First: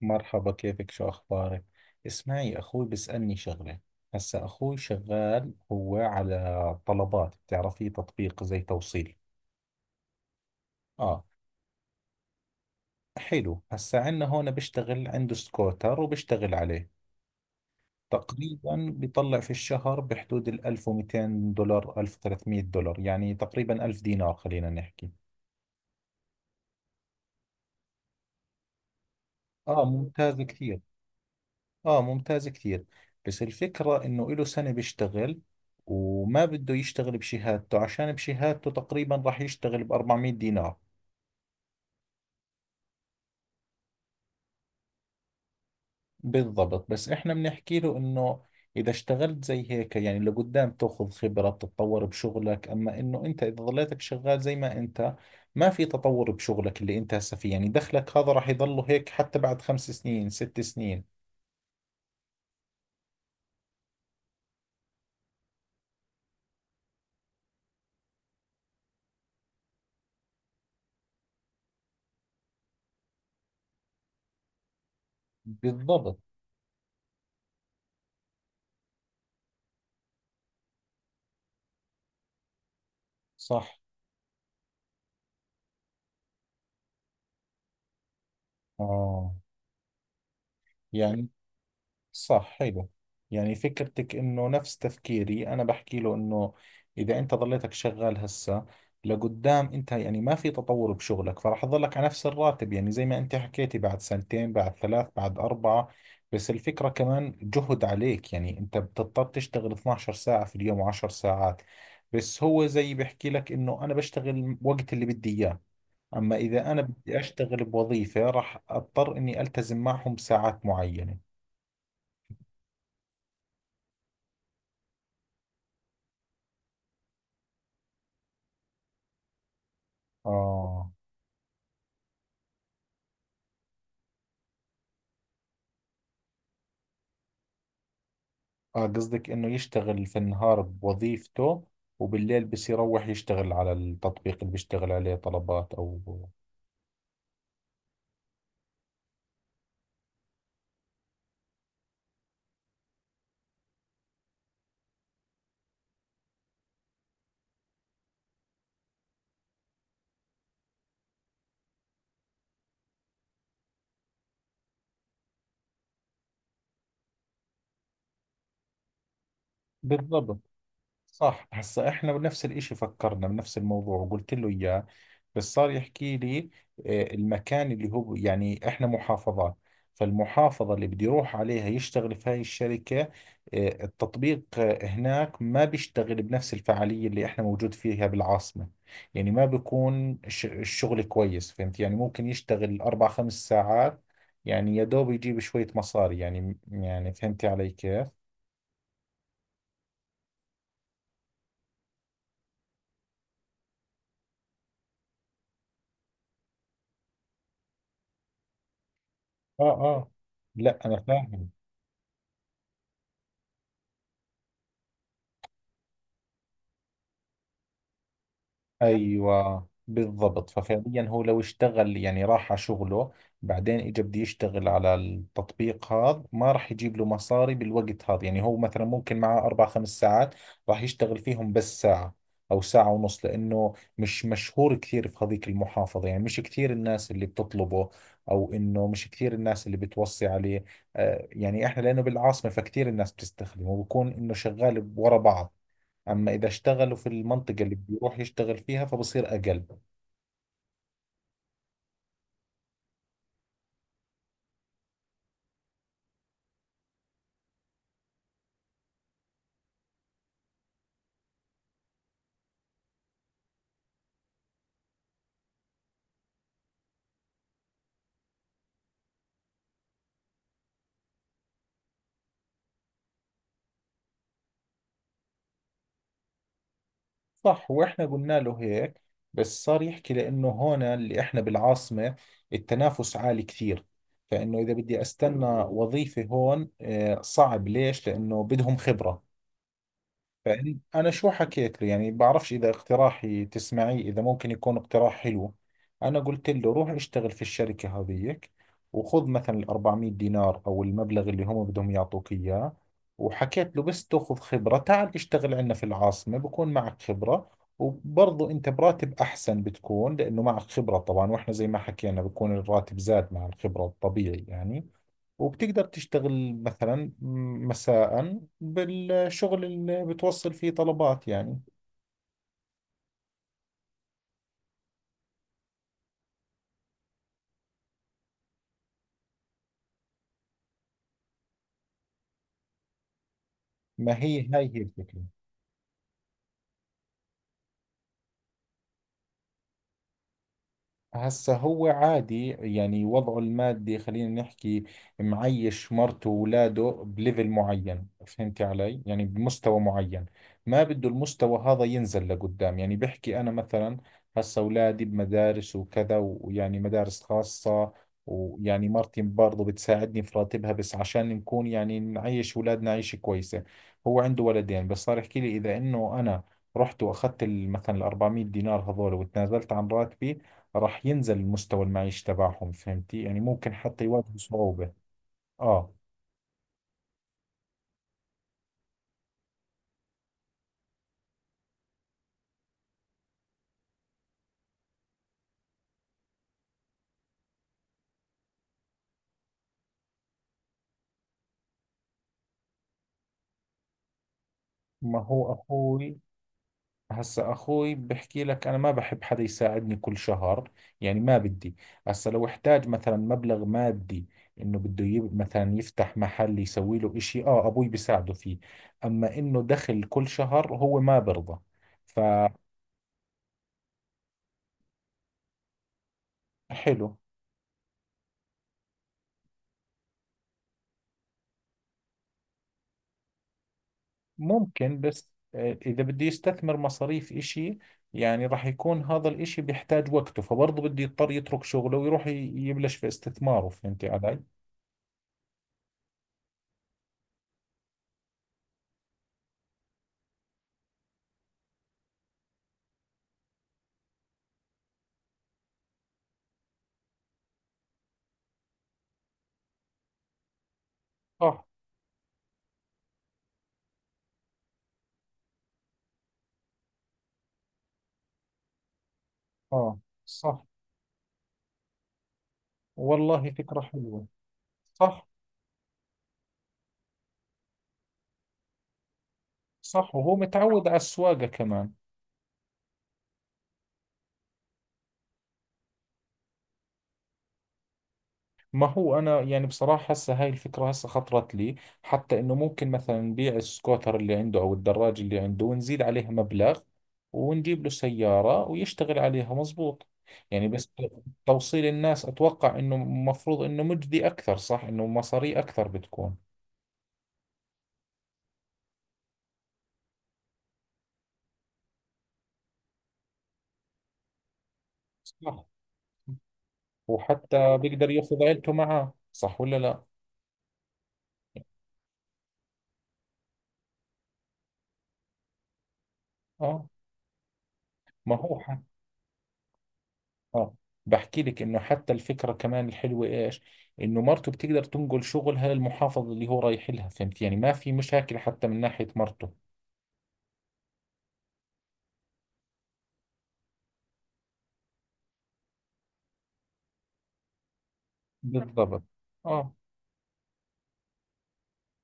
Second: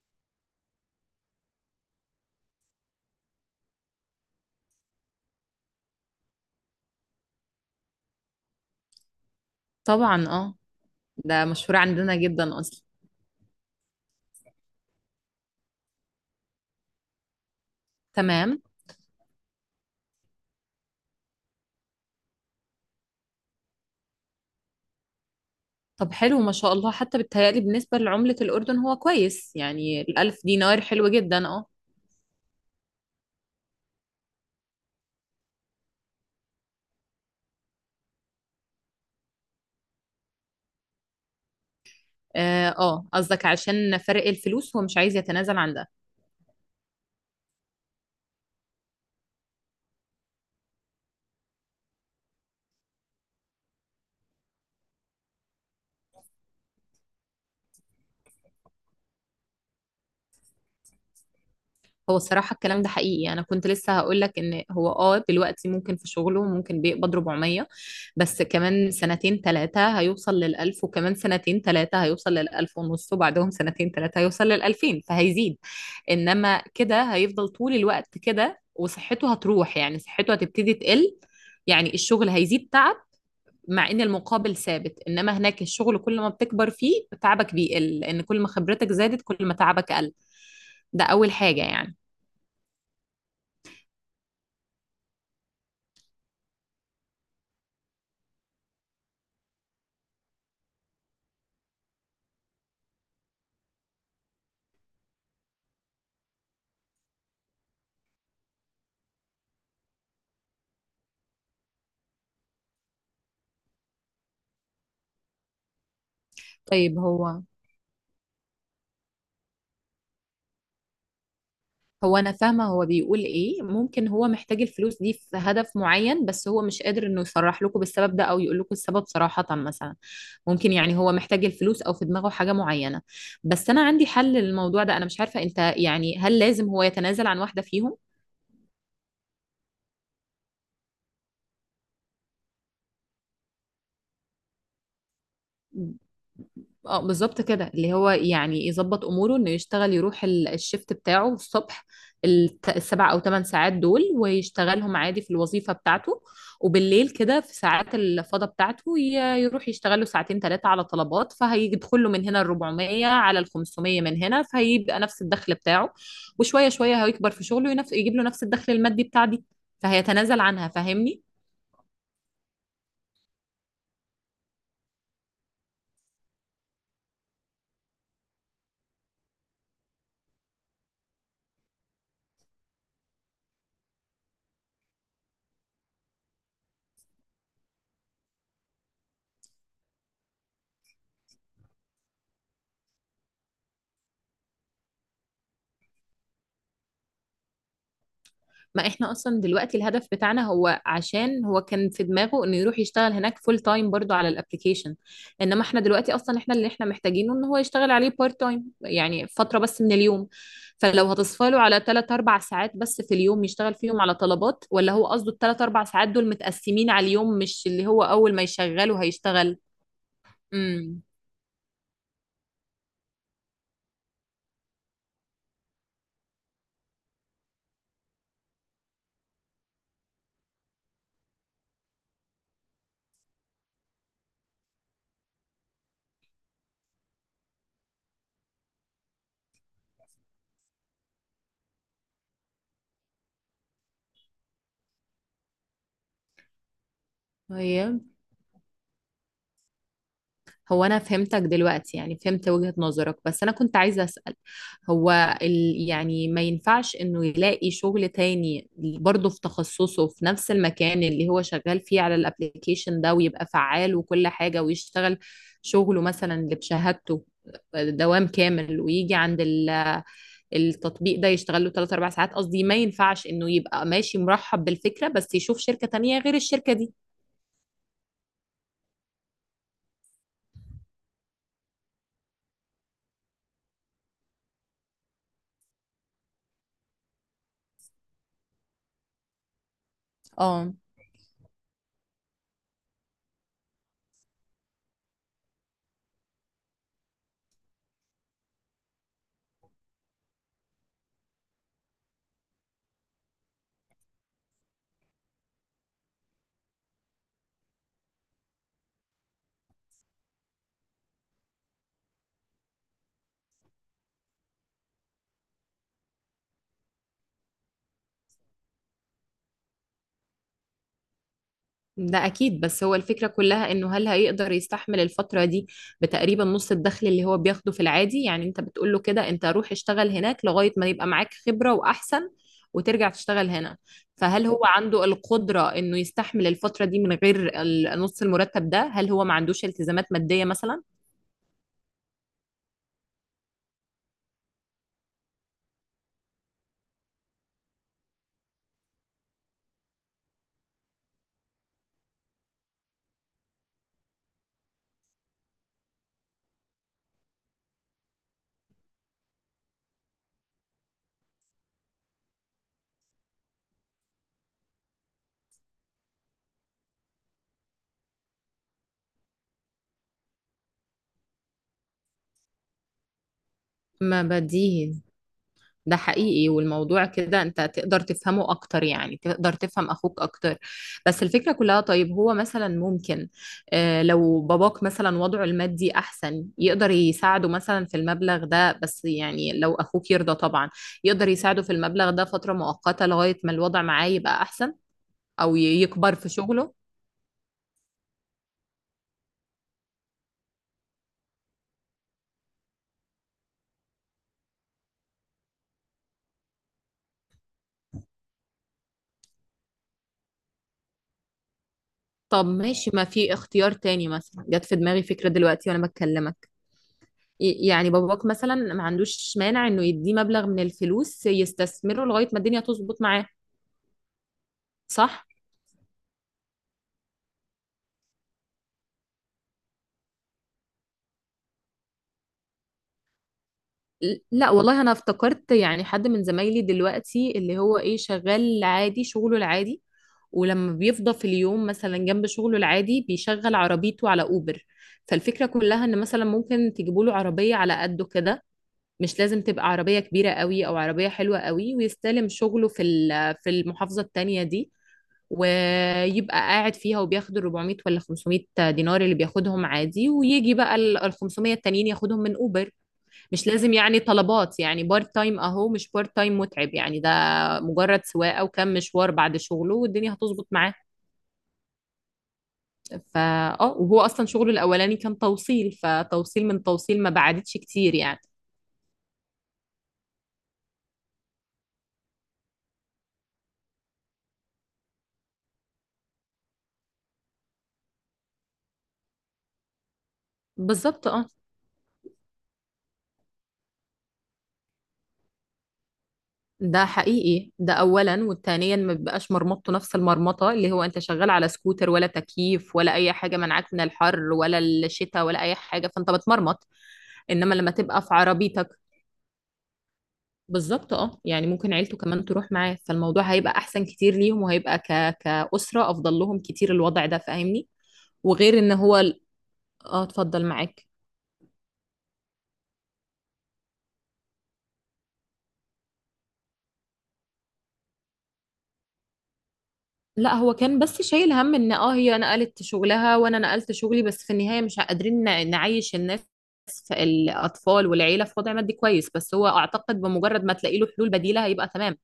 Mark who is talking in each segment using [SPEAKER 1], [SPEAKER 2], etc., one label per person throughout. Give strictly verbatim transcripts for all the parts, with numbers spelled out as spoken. [SPEAKER 1] مرحبا، كيفك؟ شو أخبارك؟ اسمعي، أخوي بيسألني شغلة. هسا أخوي شغال هو على طلبات، بتعرفيه، تطبيق زي توصيل.
[SPEAKER 2] طبعا، اه.
[SPEAKER 1] آه،
[SPEAKER 2] ده مشهور عندنا جدا اصلا.
[SPEAKER 1] حلو. هسا عندنا هون بيشتغل، عنده سكوتر وبيشتغل عليه.
[SPEAKER 2] تمام.
[SPEAKER 1] تقريبا بيطلع في الشهر بحدود ال ألف ومئتين دولار، ألف وثلاثمية دولار، يعني تقريبا ألف دينار خلينا نحكي.
[SPEAKER 2] طب حلو، ما شاء الله، حتى بالتهيألي بالنسبة لعملة الأردن هو كويس،
[SPEAKER 1] آه
[SPEAKER 2] يعني
[SPEAKER 1] ممتاز
[SPEAKER 2] الألف
[SPEAKER 1] كثير.
[SPEAKER 2] دينار حلو جدا. اه،
[SPEAKER 1] اه ممتاز كثير. بس الفكرة انه له سنة بيشتغل وما بده يشتغل بشهادته، عشان بشهادته تقريبا راح يشتغل ب أربعمية دينار.
[SPEAKER 2] اه، آه، قصدك عشان فرق الفلوس هو مش عايز يتنازل عن ده.
[SPEAKER 1] بالضبط، بس احنا بنحكي له انه اذا اشتغلت زي هيك يعني لقدام تاخذ خبرة، بتتطور بشغلك. اما انه انت اذا ظليتك شغال زي ما انت، ما في تطور بشغلك اللي انت هسه فيه، يعني دخلك هذا راح يضله هيك حتى بعد خمس سنين، ست سنين.
[SPEAKER 2] هو الصراحة الكلام ده حقيقي، أنا كنت لسه هقول لك إن هو اه دلوقتي ممكن في شغله ممكن بيقبض أربعمية. بس كمان سنتين ثلاثة هيوصل للألف، وكمان سنتين ثلاثة هيوصل للألف ونص، وبعدهم سنتين ثلاثة هيوصل للألفين فهيزيد.
[SPEAKER 1] بالضبط.
[SPEAKER 2] انما كده هيفضل طول الوقت كده وصحته هتروح، يعني صحته هتبتدي تقل، يعني الشغل هيزيد تعب.
[SPEAKER 1] صح.
[SPEAKER 2] مع ان المقابل ثابت، انما هناك الشغل كل ما بتكبر فيه تعبك بيقل، لان كل ما خبرتك زادت
[SPEAKER 1] اه.
[SPEAKER 2] كل ما تعبك قل. ده
[SPEAKER 1] يعني.
[SPEAKER 2] اول حاجة يعني.
[SPEAKER 1] صح، حلو. يعني فكرتك انه نفس تفكيري، انا بحكي له انه اذا انت ضليتك شغال هسه، لقدام انت يعني ما في تطور بشغلك، فراح تضلك على نفس الراتب، يعني زي ما انت حكيتي، بعد سنتين، بعد ثلاث، بعد اربعة. بس الفكرة كمان جهد عليك، يعني انت بتضطر تشتغل اتناشر ساعة في اليوم و10 ساعات. بس هو زي بحكي لك انه انا بشتغل وقت اللي بدي اياه، اما اذا انا
[SPEAKER 2] طيب
[SPEAKER 1] بدي
[SPEAKER 2] هو،
[SPEAKER 1] اشتغل بوظيفة راح اضطر اني التزم معهم بساعات معينة.
[SPEAKER 2] هو انا فاهمه، هو بيقول ايه، ممكن هو محتاج الفلوس دي في هدف معين بس هو مش قادر انه يصرح لكم بالسبب ده او يقول لكم السبب صراحه. مثلا ممكن،
[SPEAKER 1] اه
[SPEAKER 2] يعني هو محتاج الفلوس او في دماغه حاجه معينه. بس انا عندي حل للموضوع ده، انا مش عارفه انت، يعني هل لازم هو يتنازل عن واحده فيهم؟
[SPEAKER 1] اه قصدك انه يشتغل في النهار بوظيفته وبالليل بس يروح يشتغل على التطبيق اللي بيشتغل عليه طلبات او
[SPEAKER 2] اه بالظبط كده، اللي هو يعني يظبط اموره انه يشتغل، يروح ال- الشيفت بتاعه الصبح، الت- السبع او ثمان ساعات دول ويشتغلهم عادي في الوظيفه بتاعته. وبالليل كده في ساعات الفضاء بتاعته ي- يروح يشتغل له ساعتين ثلاثه على طلبات، فهيدخل له من هنا ال أربعمائة على ال خمسمائة من هنا، فهيبقى نفس الدخل بتاعه. وشويه شويه هيكبر في شغله، ينف- يجيب له نفس الدخل المادي بتاع دي
[SPEAKER 1] بالضبط
[SPEAKER 2] فهيتنازل عنها، فاهمني.
[SPEAKER 1] صح هسا احنا بنفس الاشي فكرنا بنفس الموضوع وقلت له اياه بس صار يحكي لي آه، المكان اللي هو يعني احنا محافظات فالمحافظة اللي بده يروح عليها يشتغل في هاي الشركة آه، التطبيق آه، هناك ما بيشتغل بنفس الفعالية اللي احنا موجود فيها بالعاصمة يعني ما بيكون ش- الشغل كويس فهمت يعني ممكن يشتغل اربع خمس ساعات يعني يا دوب يجيب شوية مصاري يعني يعني فهمتي علي كيف؟
[SPEAKER 2] ما احنا اصلا دلوقتي الهدف بتاعنا، هو عشان هو كان في دماغه انه يروح يشتغل هناك فول تايم برضو على الابليكيشن، انما احنا دلوقتي اصلا احنا اللي احنا محتاجينه ان هو يشتغل عليه بارت تايم يعني فترة
[SPEAKER 1] اه
[SPEAKER 2] بس من
[SPEAKER 1] اه.
[SPEAKER 2] اليوم.
[SPEAKER 1] لا انا
[SPEAKER 2] فلو
[SPEAKER 1] فاهم.
[SPEAKER 2] هتصفاله على ثلاث أربعة ساعات بس في اليوم يشتغل فيهم على طلبات، ولا هو قصده الثلاث اربع ساعات دول متقسمين على اليوم مش اللي هو اول ما يشغله هيشتغل؟
[SPEAKER 1] ايوه بالضبط.
[SPEAKER 2] امم.
[SPEAKER 1] ففعليا هو لو اشتغل يعني راح على شغله، بعدين اجى بده يشتغل على التطبيق هذا، ما راح يجيب له مصاري بالوقت هذا. يعني هو مثلا ممكن معه اربع خمس ساعات راح يشتغل فيهم بس ساعة او ساعة ونص، لانه مش مشهور كثير في هذيك المحافظة. يعني مش كثير الناس اللي بتطلبه، او انه مش كثير الناس اللي بتوصي عليه. آه، يعني احنا لانه بالعاصمة فكثير الناس بتستخدمه، وبكون انه شغال ورا بعض. أما إذا اشتغلوا في المنطقة اللي بده يروح يشتغل فيها فبصير أقل.
[SPEAKER 2] هو انا فهمتك دلوقتي، يعني فهمت وجهة نظرك، بس انا كنت عايزة اسأل. هو ال... يعني ما ينفعش انه يلاقي شغل تاني برضه في تخصصه في نفس المكان اللي هو شغال فيه على الابليكيشن ده، ويبقى فعال وكل حاجة ويشتغل شغله مثلا اللي بشهادته دوام كامل، ويجي عند ال- التطبيق ده يشتغل له ثلاث أربع ساعات، قصدي ما ينفعش انه يبقى ماشي مرحب بالفكرة بس يشوف شركة تانية غير الشركة دي؟
[SPEAKER 1] صح. وإحنا قلنا له هيك، بس صار يحكي لأنه هون اللي إحنا بالعاصمة التنافس عالي كثير، فإنه إذا بدي أستنى وظيفة هون آه، صعب. ليش؟ لأنه بدهم خبرة.
[SPEAKER 2] اه
[SPEAKER 1] فأني- أنا شو حكيت له، يعني بعرفش إذا اقتراحي تسمعيه، إذا ممكن يكون اقتراح حلو. أنا قلت له روح اشتغل في الشركة هذيك وخذ مثلا ال أربعمئة دينار أو المبلغ اللي هم بدهم يعطوك إياه، وحكيت له بس تأخذ خبرة تعال اشتغل عندنا في العاصمة، بكون معك خبرة. وبرضه أنت براتب أحسن بتكون، لأنه معك خبرة طبعا، وإحنا زي ما حكينا بكون الراتب زاد مع الخبرة الطبيعي يعني. وبتقدر تشتغل مثلا مساء بالشغل اللي بتوصل فيه طلبات يعني.
[SPEAKER 2] ده أكيد، بس هو الفكرة كلها إنه هل هيقدر يستحمل الفترة دي بتقريبا نص الدخل اللي هو بياخده في العادي، يعني أنت بتقول له كده، أنت روح اشتغل هناك لغاية ما يبقى معاك خبرة وأحسن وترجع تشتغل هنا.
[SPEAKER 1] ما هي
[SPEAKER 2] فهل هو
[SPEAKER 1] هاي هي
[SPEAKER 2] عنده
[SPEAKER 1] الفكرة.
[SPEAKER 2] القدرة إنه يستحمل الفترة دي من غير ال- نص المرتب ده؟ هل هو ما عندوش التزامات مادية مثلا؟
[SPEAKER 1] هسا هو عادي يعني وضعه المادي خلينا نحكي، معيش مرته وولاده بليفل معين، فهمتي علي، يعني بمستوى معين، ما بده المستوى هذا ينزل لقدام. يعني بحكي أنا مثلا هسا أولادي بمدارس وكذا، ويعني مدارس خاصة، ويعني مرتي برضه بتساعدني في راتبها، بس عشان نكون يعني نعيش أولادنا عيشة كويسة. هو عنده ولدين، بس صار يحكي لي إذا إنه أنا رحت وأخذت ال- مثلا ال أربعمئة دينار هذول وتنازلت عن راتبي، راح ينزل المستوى المعيشي تبعهم، فهمتي يعني، ممكن حتى
[SPEAKER 2] ما
[SPEAKER 1] يواجهوا صعوبة.
[SPEAKER 2] بديهي.
[SPEAKER 1] اه.
[SPEAKER 2] ده حقيقي، والموضوع كده انت تقدر تفهمه اكتر، يعني تقدر تفهم اخوك اكتر. بس الفكرة كلها، طيب هو مثلا ممكن، اه، لو باباك مثلا وضعه المادي احسن يقدر يساعده مثلا في المبلغ ده، بس يعني لو اخوك يرضى طبعا، يقدر يساعده في المبلغ ده فترة مؤقتة لغاية ما الوضع معاه يبقى احسن،
[SPEAKER 1] ما هو
[SPEAKER 2] او ي- يكبر
[SPEAKER 1] اخوي،
[SPEAKER 2] في شغله.
[SPEAKER 1] هسا اخوي بحكي لك انا ما بحب حدا يساعدني كل شهر، يعني ما بدي. هسا لو احتاج مثلا مبلغ مادي، انه بده يب... مثلا يفتح محل، يسوي له اشي، اه ابوي بيساعده فيه. اما انه دخل كل شهر هو ما برضى.
[SPEAKER 2] طب ماشي، ما في اختيار تاني، مثلا جت في دماغي فكرة دلوقتي وانا بكلمك،
[SPEAKER 1] فحلو.
[SPEAKER 2] ي- يعني باباك مثلا ما عندوش مانع انه يديه مبلغ من الفلوس يستثمره لغاية ما الدنيا تظبط معاه،
[SPEAKER 1] ممكن،
[SPEAKER 2] صح؟
[SPEAKER 1] بس آه، إذا بدي يستثمر مصاريف إشي، يعني راح يكون هذا الإشي بيحتاج وقته، فبرضه بده يضطر يترك شغله ويروح ي- يبلش في استثماره، فهمتي
[SPEAKER 2] ل-
[SPEAKER 1] علي؟
[SPEAKER 2] لا والله، انا افتكرت يعني حد من زمايلي دلوقتي اللي هو ايه شغال عادي شغله العادي، ولما بيفضى في اليوم مثلا جنب شغله العادي بيشغل عربيته على اوبر. فالفكرة كلها ان مثلا ممكن تجيبوا له عربية على قده كده، مش لازم تبقى عربية كبيرة قوي او عربية حلوة
[SPEAKER 1] صح.
[SPEAKER 2] قوي، ويستلم شغله في ال- في المحافظة التانية دي، ويبقى قاعد فيها وبياخد ال أربعمائة ولا خمسمائة دينار اللي بياخدهم
[SPEAKER 1] آه.
[SPEAKER 2] عادي، ويجي
[SPEAKER 1] صح.
[SPEAKER 2] بقى ال ال خمسمائة التانيين ياخدهم من اوبر. مش
[SPEAKER 1] والله
[SPEAKER 2] لازم
[SPEAKER 1] فكرة
[SPEAKER 2] يعني
[SPEAKER 1] حلوة.
[SPEAKER 2] طلبات، يعني بارت
[SPEAKER 1] صح.
[SPEAKER 2] تايم اهو مش بارت تايم متعب يعني ده، مجرد سواقه وكم مشوار بعد شغله والدنيا
[SPEAKER 1] صح، وهو
[SPEAKER 2] هتظبط معاه.
[SPEAKER 1] متعود على السواقة كمان.
[SPEAKER 2] فا اه وهو اصلا شغله الاولاني كان توصيل، فتوصيل من توصيل ما بعدتش كتير يعني.
[SPEAKER 1] ما هو أنا يعني بصراحة هسه هاي الفكرة هسه خطرت لي، حتى إنه ممكن مثلا نبيع السكوتر اللي عنده أو الدراج اللي عنده ونزيد عليها مبلغ ونجيب له سيارة ويشتغل عليها مزبوط. يعني بس
[SPEAKER 2] بالظبط اه.
[SPEAKER 1] توصيل الناس أتوقع إنه مفروض إنه مجدي أكثر، صح، إنه مصاري أكثر بتكون.
[SPEAKER 2] ده حقيقي، ده اولا، والتانيا ما بيبقاش مرمطته نفس المرمطه، اللي هو انت شغال على سكوتر ولا تكييف ولا اي حاجه منعك من الحر ولا الشتاء ولا اي
[SPEAKER 1] صح.
[SPEAKER 2] حاجه، فانت بتمرمط. انما لما
[SPEAKER 1] وحتى
[SPEAKER 2] تبقى في
[SPEAKER 1] بيقدر ياخذ
[SPEAKER 2] عربيتك،
[SPEAKER 1] عيلته معاه، صح ولا لا؟
[SPEAKER 2] بالظبط اه، يعني ممكن عيلته كمان تروح معاه، فالموضوع هيبقى احسن كتير ليهم وهيبقى ك... كأسرة افضل لهم كتير
[SPEAKER 1] آه.
[SPEAKER 2] الوضع ده، فاهمني.
[SPEAKER 1] ما هو
[SPEAKER 2] وغير
[SPEAKER 1] ح-
[SPEAKER 2] ان هو ال- اه، اتفضل
[SPEAKER 1] اه،
[SPEAKER 2] معاك.
[SPEAKER 1] بحكي لك انه حتى الفكره كمان الحلوه ايش، انه مرته بتقدر تنقل شغلها للمحافظه اللي هو رايح لها، فهمت يعني ما في مشاكل حتى من ناحيه مرته.
[SPEAKER 2] لا هو كان بس شايل هم ان اه هي نقلت شغلها وانا نقلت شغلي، بس في النهاية مش قادرين ن- نعيش الناس في الاطفال والعيلة في وضع مادي
[SPEAKER 1] بالضبط.
[SPEAKER 2] كويس، بس هو
[SPEAKER 1] اه.
[SPEAKER 2] اعتقد بمجرد ما تلاقي له حلول بديلة هيبقى تمام.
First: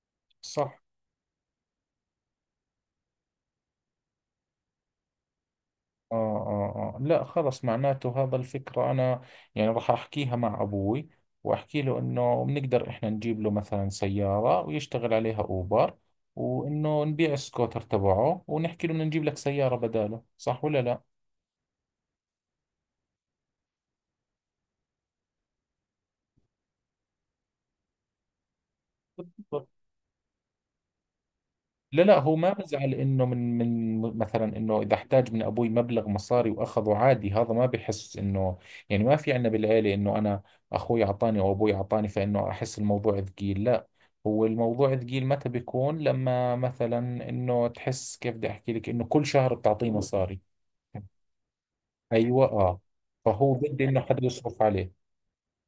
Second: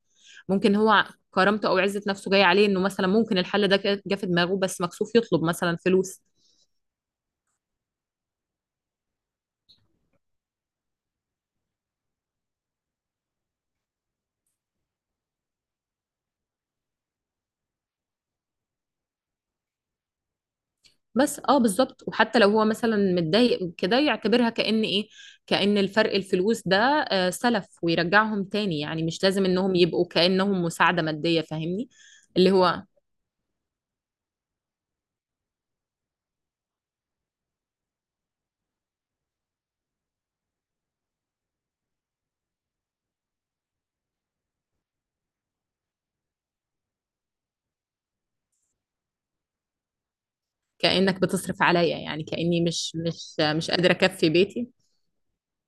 [SPEAKER 2] ممكن
[SPEAKER 1] صح.
[SPEAKER 2] هو كرامته او عزة نفسه جاية عليه، انه مثلا ممكن الحل ده جه في دماغه بس مكسوف يطلب مثلا
[SPEAKER 1] آه,
[SPEAKER 2] فلوس.
[SPEAKER 1] آه, آه، لا خلص، معناته هذا الفكرة، أنا يعني راح أحكيها مع أبوي، وأحكي له إنه بنقدر إحنا نجيب له مثلا سيارة ويشتغل عليها أوبر، وإنه نبيع السكوتر تبعه ونحكي له بدنا نجيب لك سيارة بداله، صح ولا
[SPEAKER 2] بس اه بالظبط، وحتى لو هو مثلا متضايق كده يعتبرها كأن ايه، كأن الفرق الفلوس ده آه، سلف ويرجعهم تاني، يعني مش لازم
[SPEAKER 1] لا؟
[SPEAKER 2] انهم يبقوا كأنهم مساعدة مادية، فاهمني.
[SPEAKER 1] لا لا، هو
[SPEAKER 2] اللي
[SPEAKER 1] ما
[SPEAKER 2] هو
[SPEAKER 1] بزعل انه من من مثلا انه اذا احتاج من ابوي مبلغ مصاري واخذه عادي، هذا ما بحس انه، يعني ما في عندنا بالعيله انه انا اخوي اعطاني او ابوي اعطاني، فانه احس الموضوع ثقيل، لا. هو الموضوع ثقيل متى بيكون؟ لما مثلا انه، تحس كيف بدي احكي لك، انه كل شهر بتعطيه مصاري.
[SPEAKER 2] كأنك بتصرف عليا، يعني
[SPEAKER 1] ايوه،
[SPEAKER 2] كأني
[SPEAKER 1] اه.
[SPEAKER 2] مش مش آه،
[SPEAKER 1] فهو
[SPEAKER 2] مش
[SPEAKER 1] بده
[SPEAKER 2] قادرة
[SPEAKER 1] انه حدا
[SPEAKER 2] اكفي
[SPEAKER 1] يصرف
[SPEAKER 2] بيتي.
[SPEAKER 1] عليه.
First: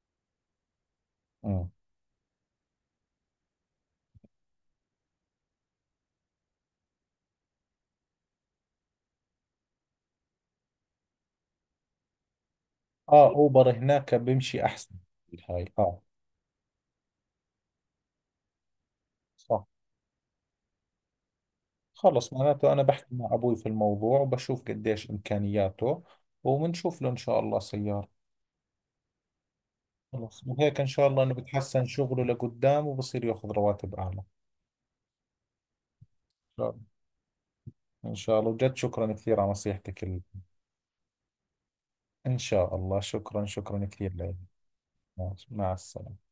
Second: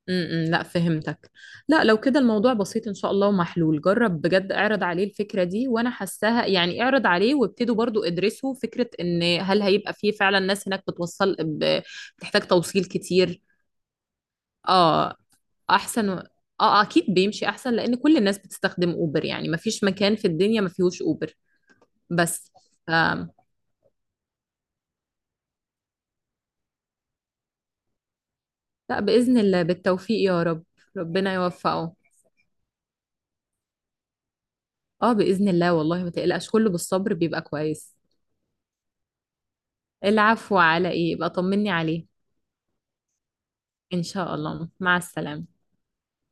[SPEAKER 2] م -م لا، فهمتك.
[SPEAKER 1] امم.
[SPEAKER 2] لا لو كده الموضوع بسيط ان شاء الله ومحلول، جرب بجد اعرض عليه الفكرة دي وانا حاساها، يعني اعرض عليه وابتدوا برضو ادرسوا فكرة ان هل هيبقى فيه فعلا ناس هناك بتوصل، ب- بتحتاج توصيل
[SPEAKER 1] اه،
[SPEAKER 2] كتير.
[SPEAKER 1] اوبر هناك بيمشي احسن.
[SPEAKER 2] اه
[SPEAKER 1] هاي اه.
[SPEAKER 2] احسن و- اه، اكيد بيمشي احسن لان كل الناس بتستخدم اوبر، يعني ما
[SPEAKER 1] صح.
[SPEAKER 2] فيش مكان في الدنيا ما فيهوش اوبر.
[SPEAKER 1] خلص،
[SPEAKER 2] بس
[SPEAKER 1] معناته أنا
[SPEAKER 2] ف...
[SPEAKER 1] بحكي مع أبوي في الموضوع، وبشوف قديش إمكانياته، وبنشوف له إن شاء الله سيارة.
[SPEAKER 2] لا باذن الله، بالتوفيق يا
[SPEAKER 1] خلص،
[SPEAKER 2] رب.
[SPEAKER 1] وهيك إن شاء الله إنه
[SPEAKER 2] ربنا
[SPEAKER 1] بتحسن
[SPEAKER 2] يوفقه.
[SPEAKER 1] شغله لقدام وبصير ياخذ رواتب أعلى إن
[SPEAKER 2] اه باذن الله، والله ما تقلقش،
[SPEAKER 1] شاء
[SPEAKER 2] كله
[SPEAKER 1] الله.
[SPEAKER 2] بالصبر بيبقى كويس.
[SPEAKER 1] إن شاء الله وجد، شكرا كثير على نصيحتك ال...
[SPEAKER 2] العفو، على ايه، يبقى طمني عليه.
[SPEAKER 1] إن شاء الله. شكرا، شكرا
[SPEAKER 2] ان
[SPEAKER 1] كثير
[SPEAKER 2] شاء
[SPEAKER 1] لك.
[SPEAKER 2] الله، مع
[SPEAKER 1] مع
[SPEAKER 2] السلامة.
[SPEAKER 1] مع السلامة.